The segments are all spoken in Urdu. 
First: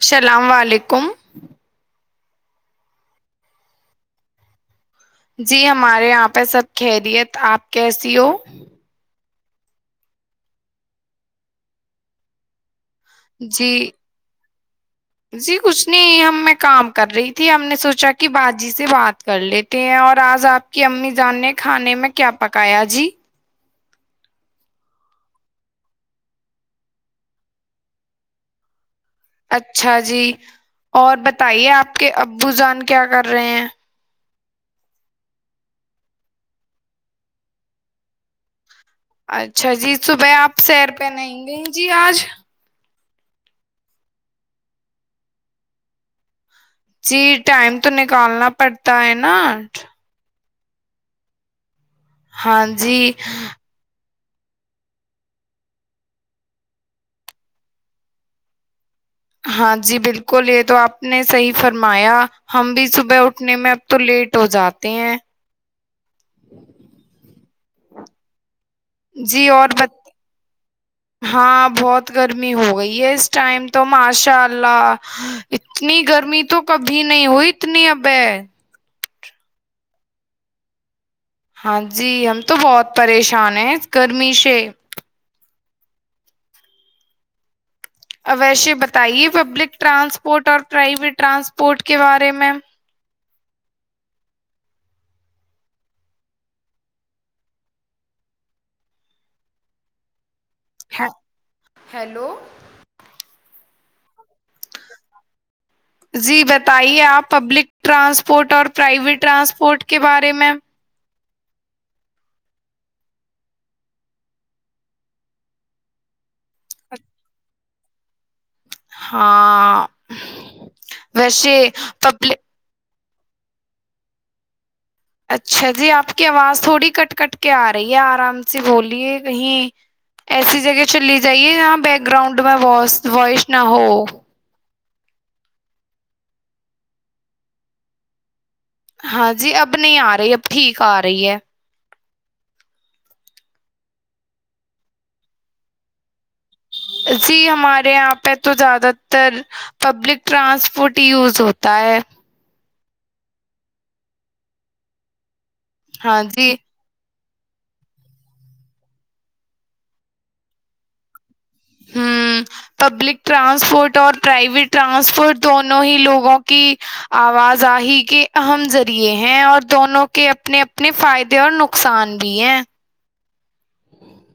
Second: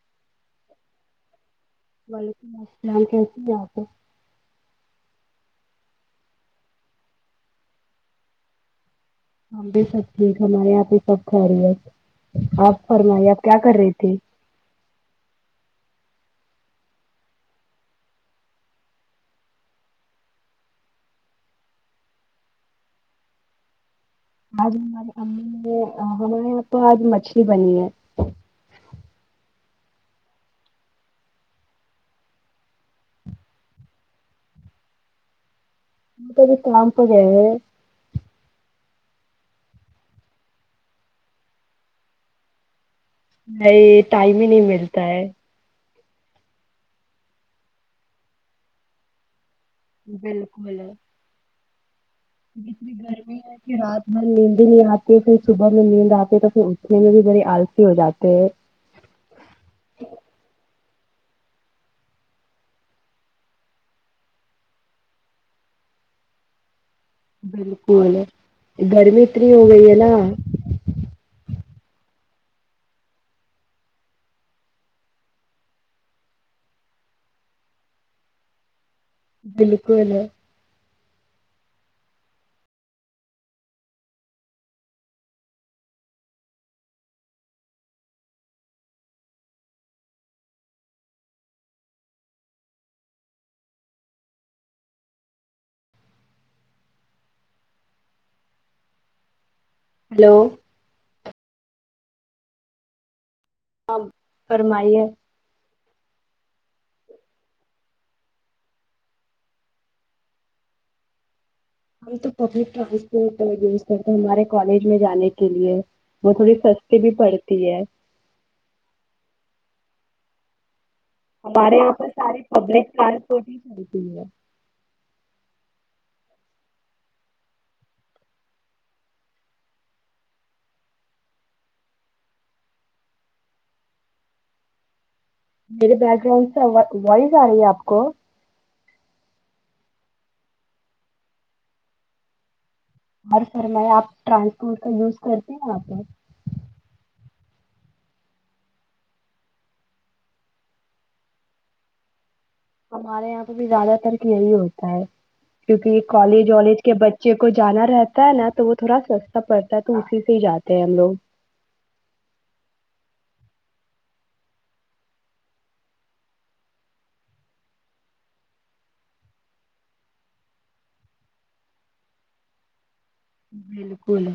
السلام علیکم وعلیکم السلام کیسی ہیں آپ جی ہمارے یہاں پہ سب خریت آپ کیسی ہو ہم بھی سب ٹھیک ہمارے یہاں پ سب خیریت آپ فرم آپ کیا جی کر رہی تھی جی کچھ نہیں ہم میں کام کر رہی تھی ہم نے سوچا کہ باجی سے بات کر لیتے ہیں اور آج آپ کی امی جان نے کھانے میں کیا پکایا جی آج ہماری امی نے ہمارے یہاں آج مچھلی بنی ہے اچھا جی اور بتائیے آپ کے ابو جان کیا کر رہے ہیں مت بھی کامپ گ ہے اچھا جی صبح آپ سیر پہ نہیںیں گئی جی آج نہیں ٹائم ہی نہیں ملتا ہے جی ٹائم تو نکالنا پڑتا ہے نا بالکل ہاں جتنی جی گرمی ہے کہ رات ب نیندی نہیں آتی ہے پھر صبح میں نیند آتی ہے تو پھر اٹھنے میں بھی بڑی آلسی ہو جاتے ہے ہاں جی بالکل یہ تو آپ نے صحیح فرمایا ہم بھی صبح اٹھنے میں اب تو لیٹ ہو جاتے ہیں بالکل گرمی جی اتنی ہو اور ب گئی ہے نا ہاں بہت گرمی ہو گئی ہے اس ٹائم تو ماشاء اللہ اتنی گرمی تو کبھی نہیں ہوئی اتنی اب ہے بالکل ہاں جی ہم تو بہت پریشان ہیں گرمی سے اوش بتائیے پبلک ٹرانسپورٹ اور پرائیویٹ ٹرانسپورٹ کے بارے میں ہلو ہیلو فرمائیے جی بتائیے آپ پبلک ٹرانسپورٹ اور پرائیویٹ ٹرانسپورٹ کے بارے میں ہم تو پبلک ٹرانسپورٹ یوز کرتے ہمارے کالج میں جانے کے لیے وہ تھوڑی سسی بھی پڑتی ہے ہاں ویسے ہمارے یہاں پر پبل ساری خبریں رانسپورٹ ہی س ہے [unintelligible] اچھا جی آپ کی آواز تھوڑی کٹ کٹ کے آ رہی ہے آرام سے بولیے کہیں ایسی جگہ چللی جائیے جہاں بیک گراؤنڈ میں وائس نہ ہو میرے بیک گراؤنڈ سے وائز آ رہی ہے آپ کو ہاں جی اب نہیں آ رہی اب ٹھیک آ رہی ہے ہر فرما آپ ٹرانسپورٹ کا یوز کرتے ہیں وہ پ جی ہمارے یہاں پہ تو زیادہ تر پبلک ٹرانسپورٹ ہی یوز ہوتا ہے ہمارے یہاں پہ بھی زیادہ تر کہ یہی ہوتا ہے کیونکہ یہ ہاں کالج جی والالج کے بچے ج کو جانا رہتا ہے نا تو وہ تھوڑا سستا پڑتا ہے تو اسی سے ہی جاتے ہیں ہم لوگ ہ پبلک ٹرانسپورٹ اور پرائیویٹ ٹرانسپورٹ دونوں ہی لوگوں کی آوازاہی کے اہم ذریعے ہیں اور دونوں کے اپنے اپنے فائدے اور نقصان بھی ہیں بالکل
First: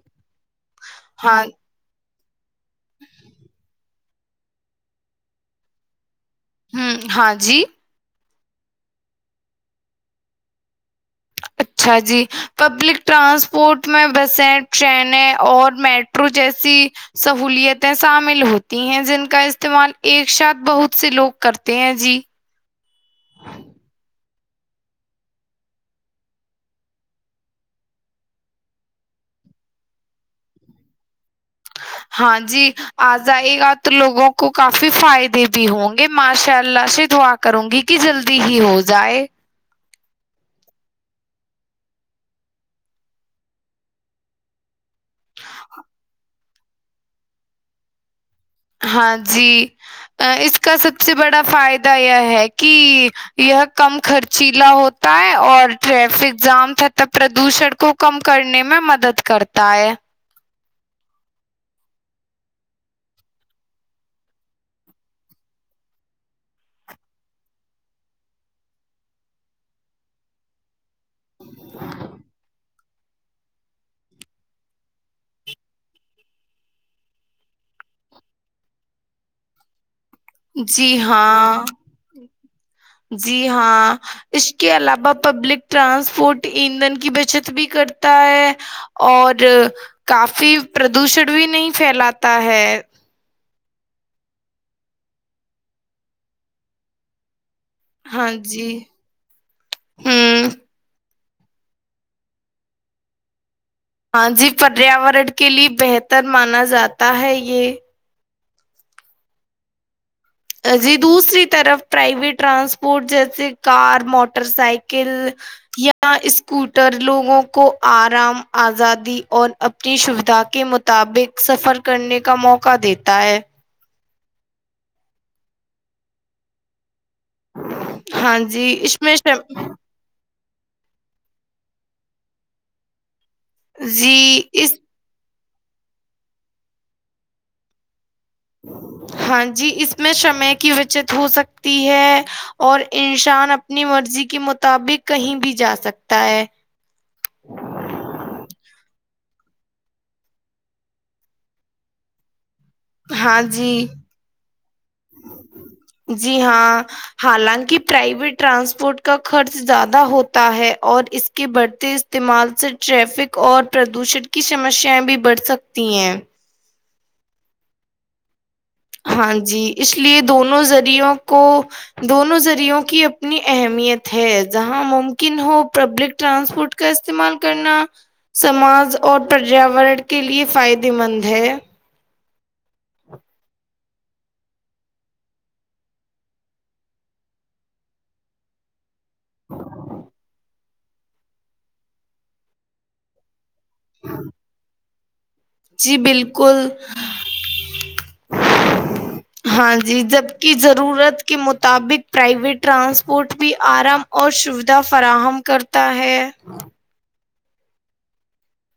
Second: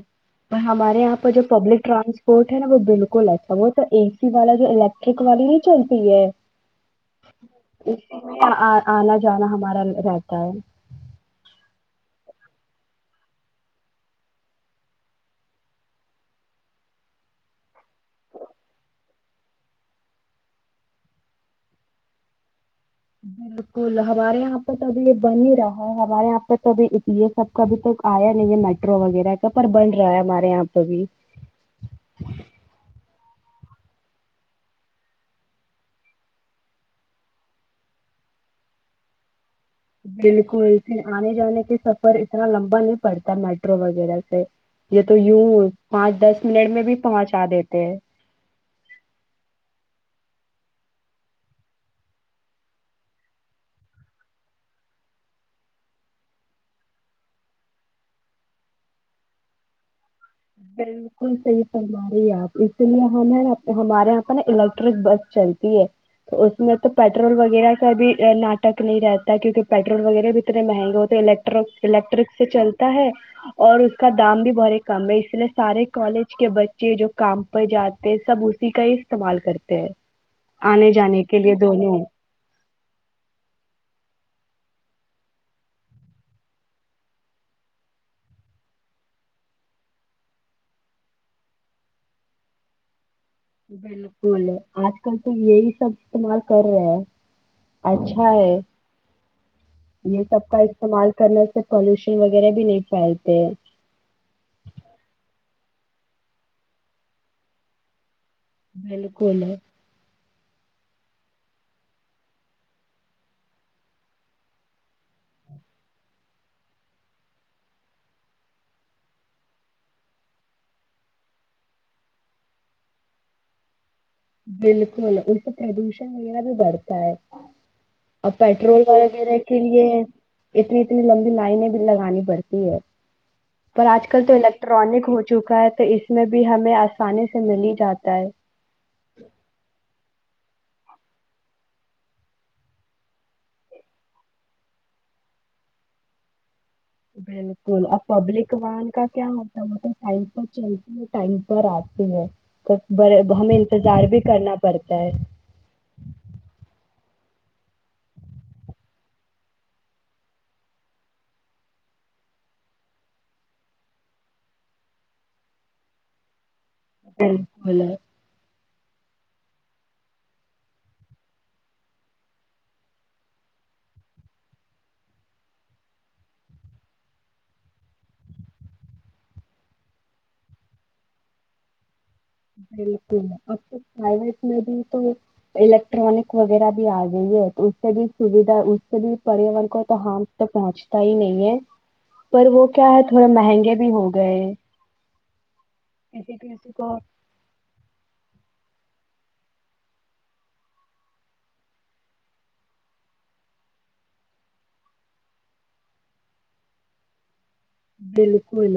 ہمارے یہاں پہ جو ہاں پبلک ٹرانس ورٹ ہے نا وہ بالکل اچھا وہ تو اے سی والا جو الیکٹرک والی نہیں چلتی ہے ہ ہاں جی ہاں آنا جانا ہمارا رہتا ہے اچھا جی پبلک ٹرانسپورٹ میں بسیں ٹرینیں اور میٹرو جیسی سہولتیں شامل ہوتی ہیں جن کا استعمال ایک ساتھ بہت سے لوگ کرتے ہیں جی بالکل ہمارے یہاں پہ تو ابھی یہ بن ہی رہا ہے ہمارے یہاں پہ تو یہ سب کابھی تو آیا نہیں ہے میٹرو وغیرہ کا پر بن رہا ہے ہمارے یہاں پہ بھی ہاں جی آ جائی گا تو لوگوں کو کافی فائدے بھی ہوں گے ماشاء اللہ سے دعا کروں گی کہ جلدی ہی ہو جائے بالکل اسن آنے جانے کے سفر اتنا لمبا نہیں پڑتا میٹرو وغیرہ سے یہ تو یوں پانچ دس منٹ میں بھی پہنچا دیتے ہیں ہاں جی اس کا سب سے بڑا فائدہ یہ ہے کہ یہ کم خرچیلا ہوتا ہے اور ٹریفک جام تھا تب پردوشن کو کم کرنے میں مدد کرتا ہے بالکل صحی فرما رہی آپ اسی لیے ہمیں ہمارے یہاں پہ نا الیکٹرک بس چلتی ہے تو اس میں تو پیٹرول وغیرہ کا بھی ناٹک نہیں رہتا ہے کیوں کہ پیٹرول وغیرہ بھی اتنے مہنگے ہو الیکٹر الیکٹرک سے چلتے ہے اور اس کا دام بھی بڑے کم ہے اس لیے سارے کالج کے بچے جو کام پر جاتے ہیں سب اسی کا ہی استعمال کرتے ہیں جی آنے جانے کے ہاں لیے دونوں جی ہاں اس کے علاوہ پبلک ٹرانسپورٹ ایندھن کی بچت بھی کرتا ہے اور کافی پردوشن بھی نہیں پھیلاتا ہے بالکل آج کل تو یہی سب استعمال کر رہے ہیں اچھا ہاں ہے جی یہ سب ہوں کا استعمال کرنے سے پالوشن وغیرہ بھی نہیں پھیلتے ہاں جی پریاورن کے لیے بہتر مانا جاتا ہے یہ بالکل ی دوسری طرف پرائیویٹ ٹرانسپورٹ جیسے کار موٹر سائیکل یا اسکوٹر لوگوں کو آرام آزادی اور اپنی سویدھا کے مطابق سفر کرنے کا موقع دیتا ہے بالکل اس سے پردوشن وغیرہ بھی بڑھتا ہے اور ہاں جی پیٹرول اس میں وغیرہ شم- کے لیے اتنی اتنی لمبی لائن بھی لگانی پڑتی ہے پر آج کل تو جی اس الیکٹرانک ہو چکا ہے تو اس میں بھی ہمیں آسانی سے مل ہی جاتا ہے ہاں جی اس میں سمے کی بچت ہو سکتی ہے اور انسان اپنی مرضی کے مطابق کہیں بھی جا سکتا ہے بالکل ا پبلک وان کا کیا ہوتا ہے مطلب ٹائم پر چلتے ہیں ٹائم پر آتے ہیں تو بڑے ہاں ہمیں جی انتظار بھی کرنا پڑتا ہے جی ہاں حالانکہ پرائویٹ ٹرانسپورٹ کا خرچ زیادہ ہوتا ہے اور اس کے بڑھتے استعمال سے ٹریفک اور پردوشن کی سمسیا بھی بڑھ سکتی ہیں ا کو ل ہاں جی اس لیے دونوں ذریعوں کو دونوں ذریعوں کی اپنی اہمیت ہے جہاں ممکن ہو پبلک ٹرانسپورٹ کا استعمال کرنا سماج اور پریاورن کے لیے فائدے مند ہے بالکل اب تو پرائیویٹ میں بھی تو الیکٹرانک وغیرہ بھی آ گئی ہے تو اس سے بھی سھا اس سے بھی پریان کو تو ہار توک پہنچتا ہی نہیں ہے پر وہ کیا ہے تھوڑا مہنگے بھی ہو گئے جی کسی بالکل کسی کو ہاں جی جبکہ ضرورت کے مطابق پرائیویٹ ٹرانسپورٹ بھی آرام اور سویدھا فراہم کرتا ہے بالکل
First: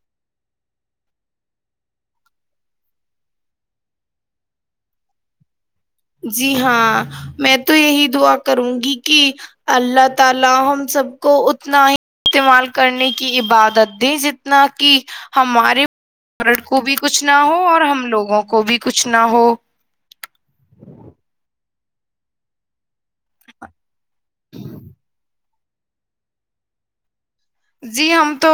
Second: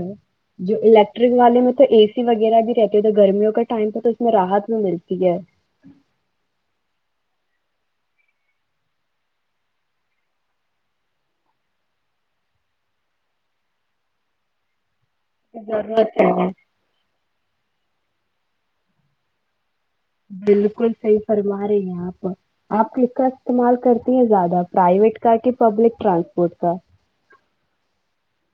جو الیکٹرک والے میں تو اے سی وغیرہ بھی رہتی تو گرمیوں کا ٹائم پہ تو اس میں راحت بھی ملتی ہے جی ہاں میں تو یہی دعا کروں گی کہ اللہ تعالی ہم سب کو اتنا ہی استعمال کرنے کی عبادت دیں جتنا کہ ہمارے ضرورت ہے کو بھی کچھ نہ ہو اور ہم لوگ گ کو بھی کچھ نہ ہو بالکل صحیح فرما رہی ہیں آپ آپ کس کا استعمال کرتے زیادہ پرائیویٹ کر کے پبلک ٹرانسپورٹ کا جی ہم تو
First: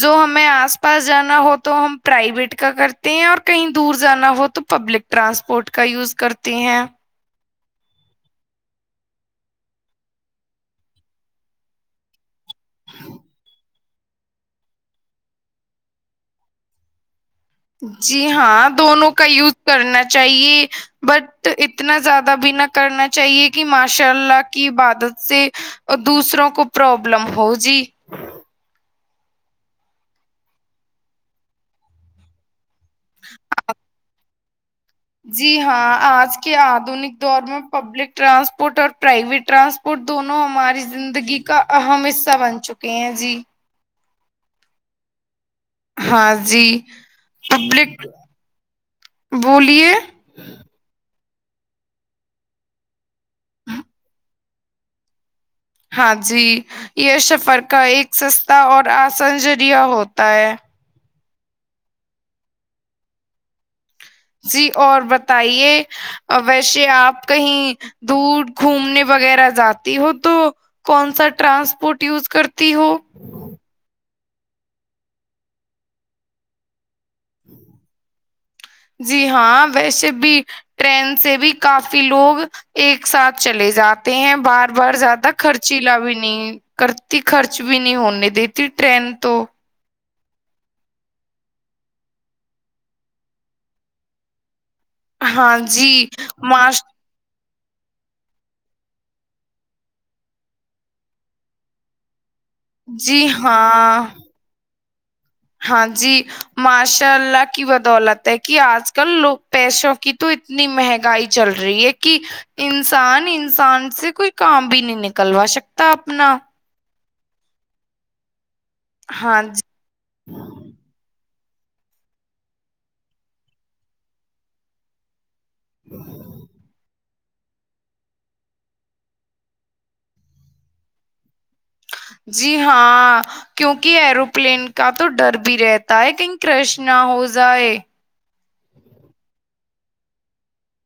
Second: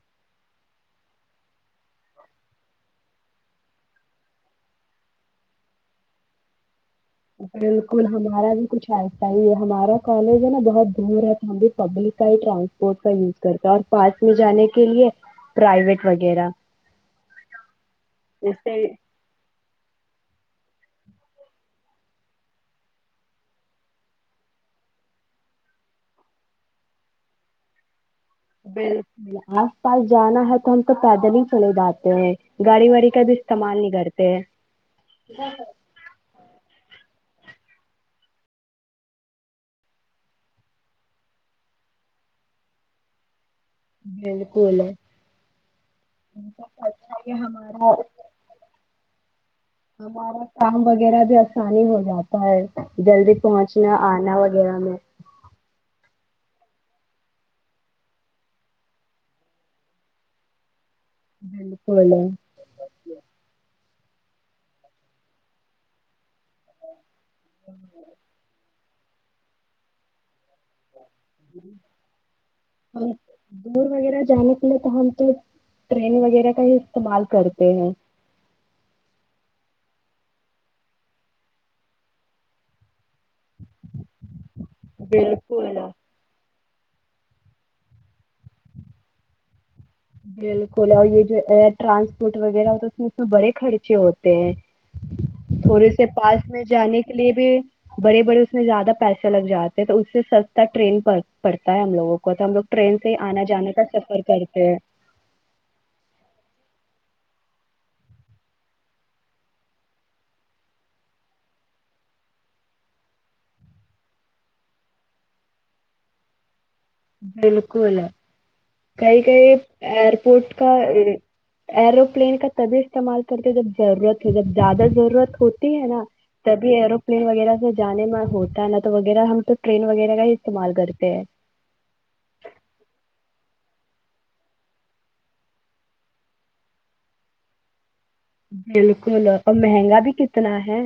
جو ہمیں آس پاس جانا ہو تو ہم پرائیویٹ کا کرتے ہیں اور کہیں دور جانا ہو تو پبلک ٹرانسپورٹ کا یوز کرتے ہیں بالکل ہمارا بھی کچھ ایسا ہی ہے ہمارا کالج ہے نا بہت دور ہے تو ہم بھی پبلک کا ہی ٹرانسپورٹ کا یوز کرتے اور پاس میں جانے کے لیے پرائیویٹ وغیرہ جی ہاں جیسے دونوں کا یوز کرنا چاہیے بٹ اتنا زیادہ بنا کرنا چاہیے کہ ماشاء اللہ کی عبادت سے دوسروں کو پرابلم ہو جی بالکل آس پاس جانا ہے تو ہم تو پیدل ہی چلے جاتے ہیں گاڑی واڑی کا بھی استعمال نہیں کرتے جی ہاں آج کے آدونک دور میں پبلک ٹرانسپورٹ اور پرائیویٹ ٹرانسپورٹ دونوں ہماری زندگی کا اہم حصہ بن چکے ہیں جی بالکل ہاں جی اچھا یہ پبلک ہمارا بولیے ہمارا کام وغیرہ جو آسانی ہو جاتا ہے جلدی پہنچنا آنا وغیرہ میں جی یہ سفر کا ایک سستا اور آسنجریہ ہوتا ہے بالکل جی اور بتے ویسے آپ کہیں دور گھومنے وغیرہ جاتی ہو تو کون سا ٹرانسپورٹ یوز کرتی ہو اور دور وغیرہ جانے کے لیے تو ہم تو ٹرین وغیرہ کا ہی استعمال کرتے ہیں جی ہاں ویسے بھی ٹرین سے بھی کافی لوگ ایک ایک ساتھ چلے جاتے ہیں بار بار زیادہ خرچیلا بھی نہیں کرتی خرچ بھی نہیں ہونے دیتی ٹرین تو بالکل اور یہ جو ٹرانسپورٹ وغیرہ ہو تو اس میں اس میں بڑے خرچے ہوتے ہیں ہاں تھوڑے جی سے پاس میں ماس جانے کے لیے بھی بڑے بڑے اس میں زیادہ پیسے لگ جاتے ہیں تو اس سے سستا ٹرین پڑتا ہے ہم لوگوں کو تو ہم لوگ ٹرین سے ہی جی آنا جانے کا ہاں سفر کرتے ہیں ہاں جی ماشاء اللہ کی بدولت ہے کہ آج کلوگ پیسوں کی تو اتنی مہنگائی چل رہی ہے کہ انسان انسان سے کوئی کام بھی نہیں نکلوا سکتا اپنا جلکوول کہئی ہاں کہئی جی ایئرپورٹ کا ایروپلین کا تبھی استعمال کرتے جب ضرورت ہے جب زیادہ ضرورت ہوتی تی ہے نا تبھی ہے ر پلین وغیرہ سے جانے میں ہوتا ہے نا تو وغیرہ ہم تو ٹرین وغیرہ کا ہی استعمال کرتے ہیں جی ہاں کیونکہ ایروپلین کا تو ڈر بھی رہتا ہے کہیں کرش نہ ہو جائے بالکل اور مہنگا بھی کتنا ہے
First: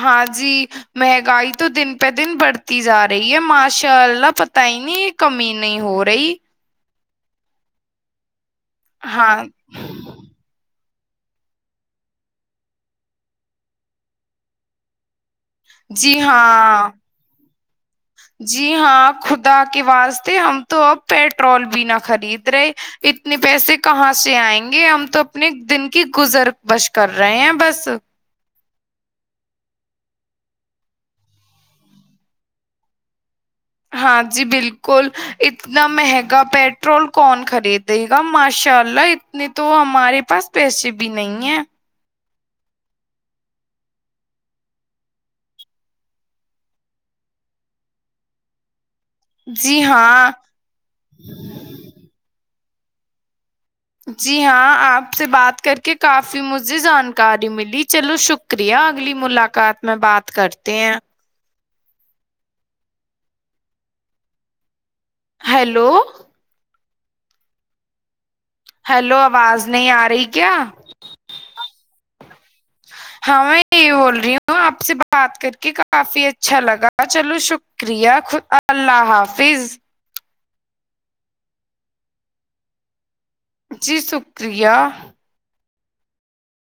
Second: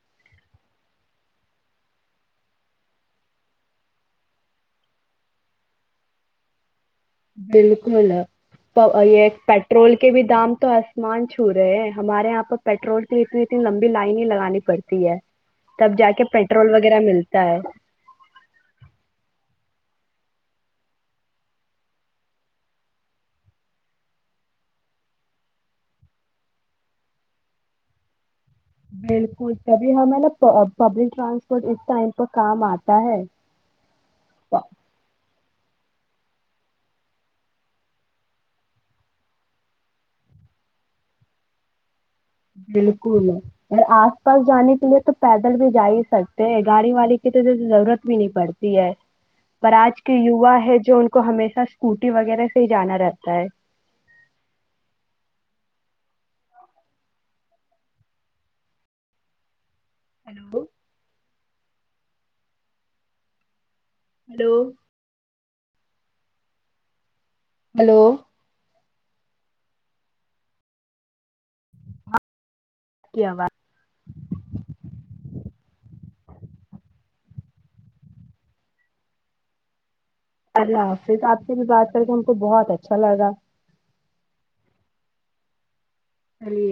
ہاں جی مہنگائی تو دن پہ دن بڑھتی جا رہی ہے ماشاء اللہ پت ہی نہیں یہ کمی نہیں ہو رہی بالکل یہ ہاں پیٹرول کے بھی دام تو سامان چھو رہے ہیں ہمارے یہاں پر پیٹرول کی اتنی اتنی لمبی لائن ہی لگانی پڑتی ہے تب جا جی کے پیٹرول ہاں وغیرہ ملتا ہے جی ہاں خدا کے واسطے ہم تو اب پیٹرول بھی نہ خرید رہے اتنے پیسے کہاں سے آئیں گے ہم تو اپنے دن کی گزر بش کر رہے ہیں بس بالکل تبھی ہمیں نا پبلک ٹرانسپورٹ اس ٹائم پر کام آتا ہے ہاں جی پ- بالکل اتنا مہنگا پیٹرول کون خریدے گا ماشاء اللہ اتنے تو ہمارے پاس پیسے بھی نہیں ہیں بالکل اور آس پاس جانے کے لیے تو پیدل بھی جا ہی سکتے ہیں گاڑی واڑی کی تو ضرورت بھی نہیں پڑتی ہے پر جی آج کے ہاں یوا ہے جو ان کو ہمیشہ اسکوٹی وغیرہ جانا رہتا ہے [unintelligible] جی ہاں آپ سے بات کر کے کافی مجھے جانکاری ملی چلو شکریہ اگلی ملاقات میں بات ہلو کرتے ہیں ہلو ہیلو ہلو ہیلو آواز نہیں آ رہی کیا آپ کی ہاں آواز میں یہ بول رہی ہوں آپ سے بات بات کر کے کافی اچھا لگا چلو شکریہ خ اللہ حافظ لہ آ آپ سے بھی بات کر کے ہم کو بہت اچھا لگا جی شکریہ چلیے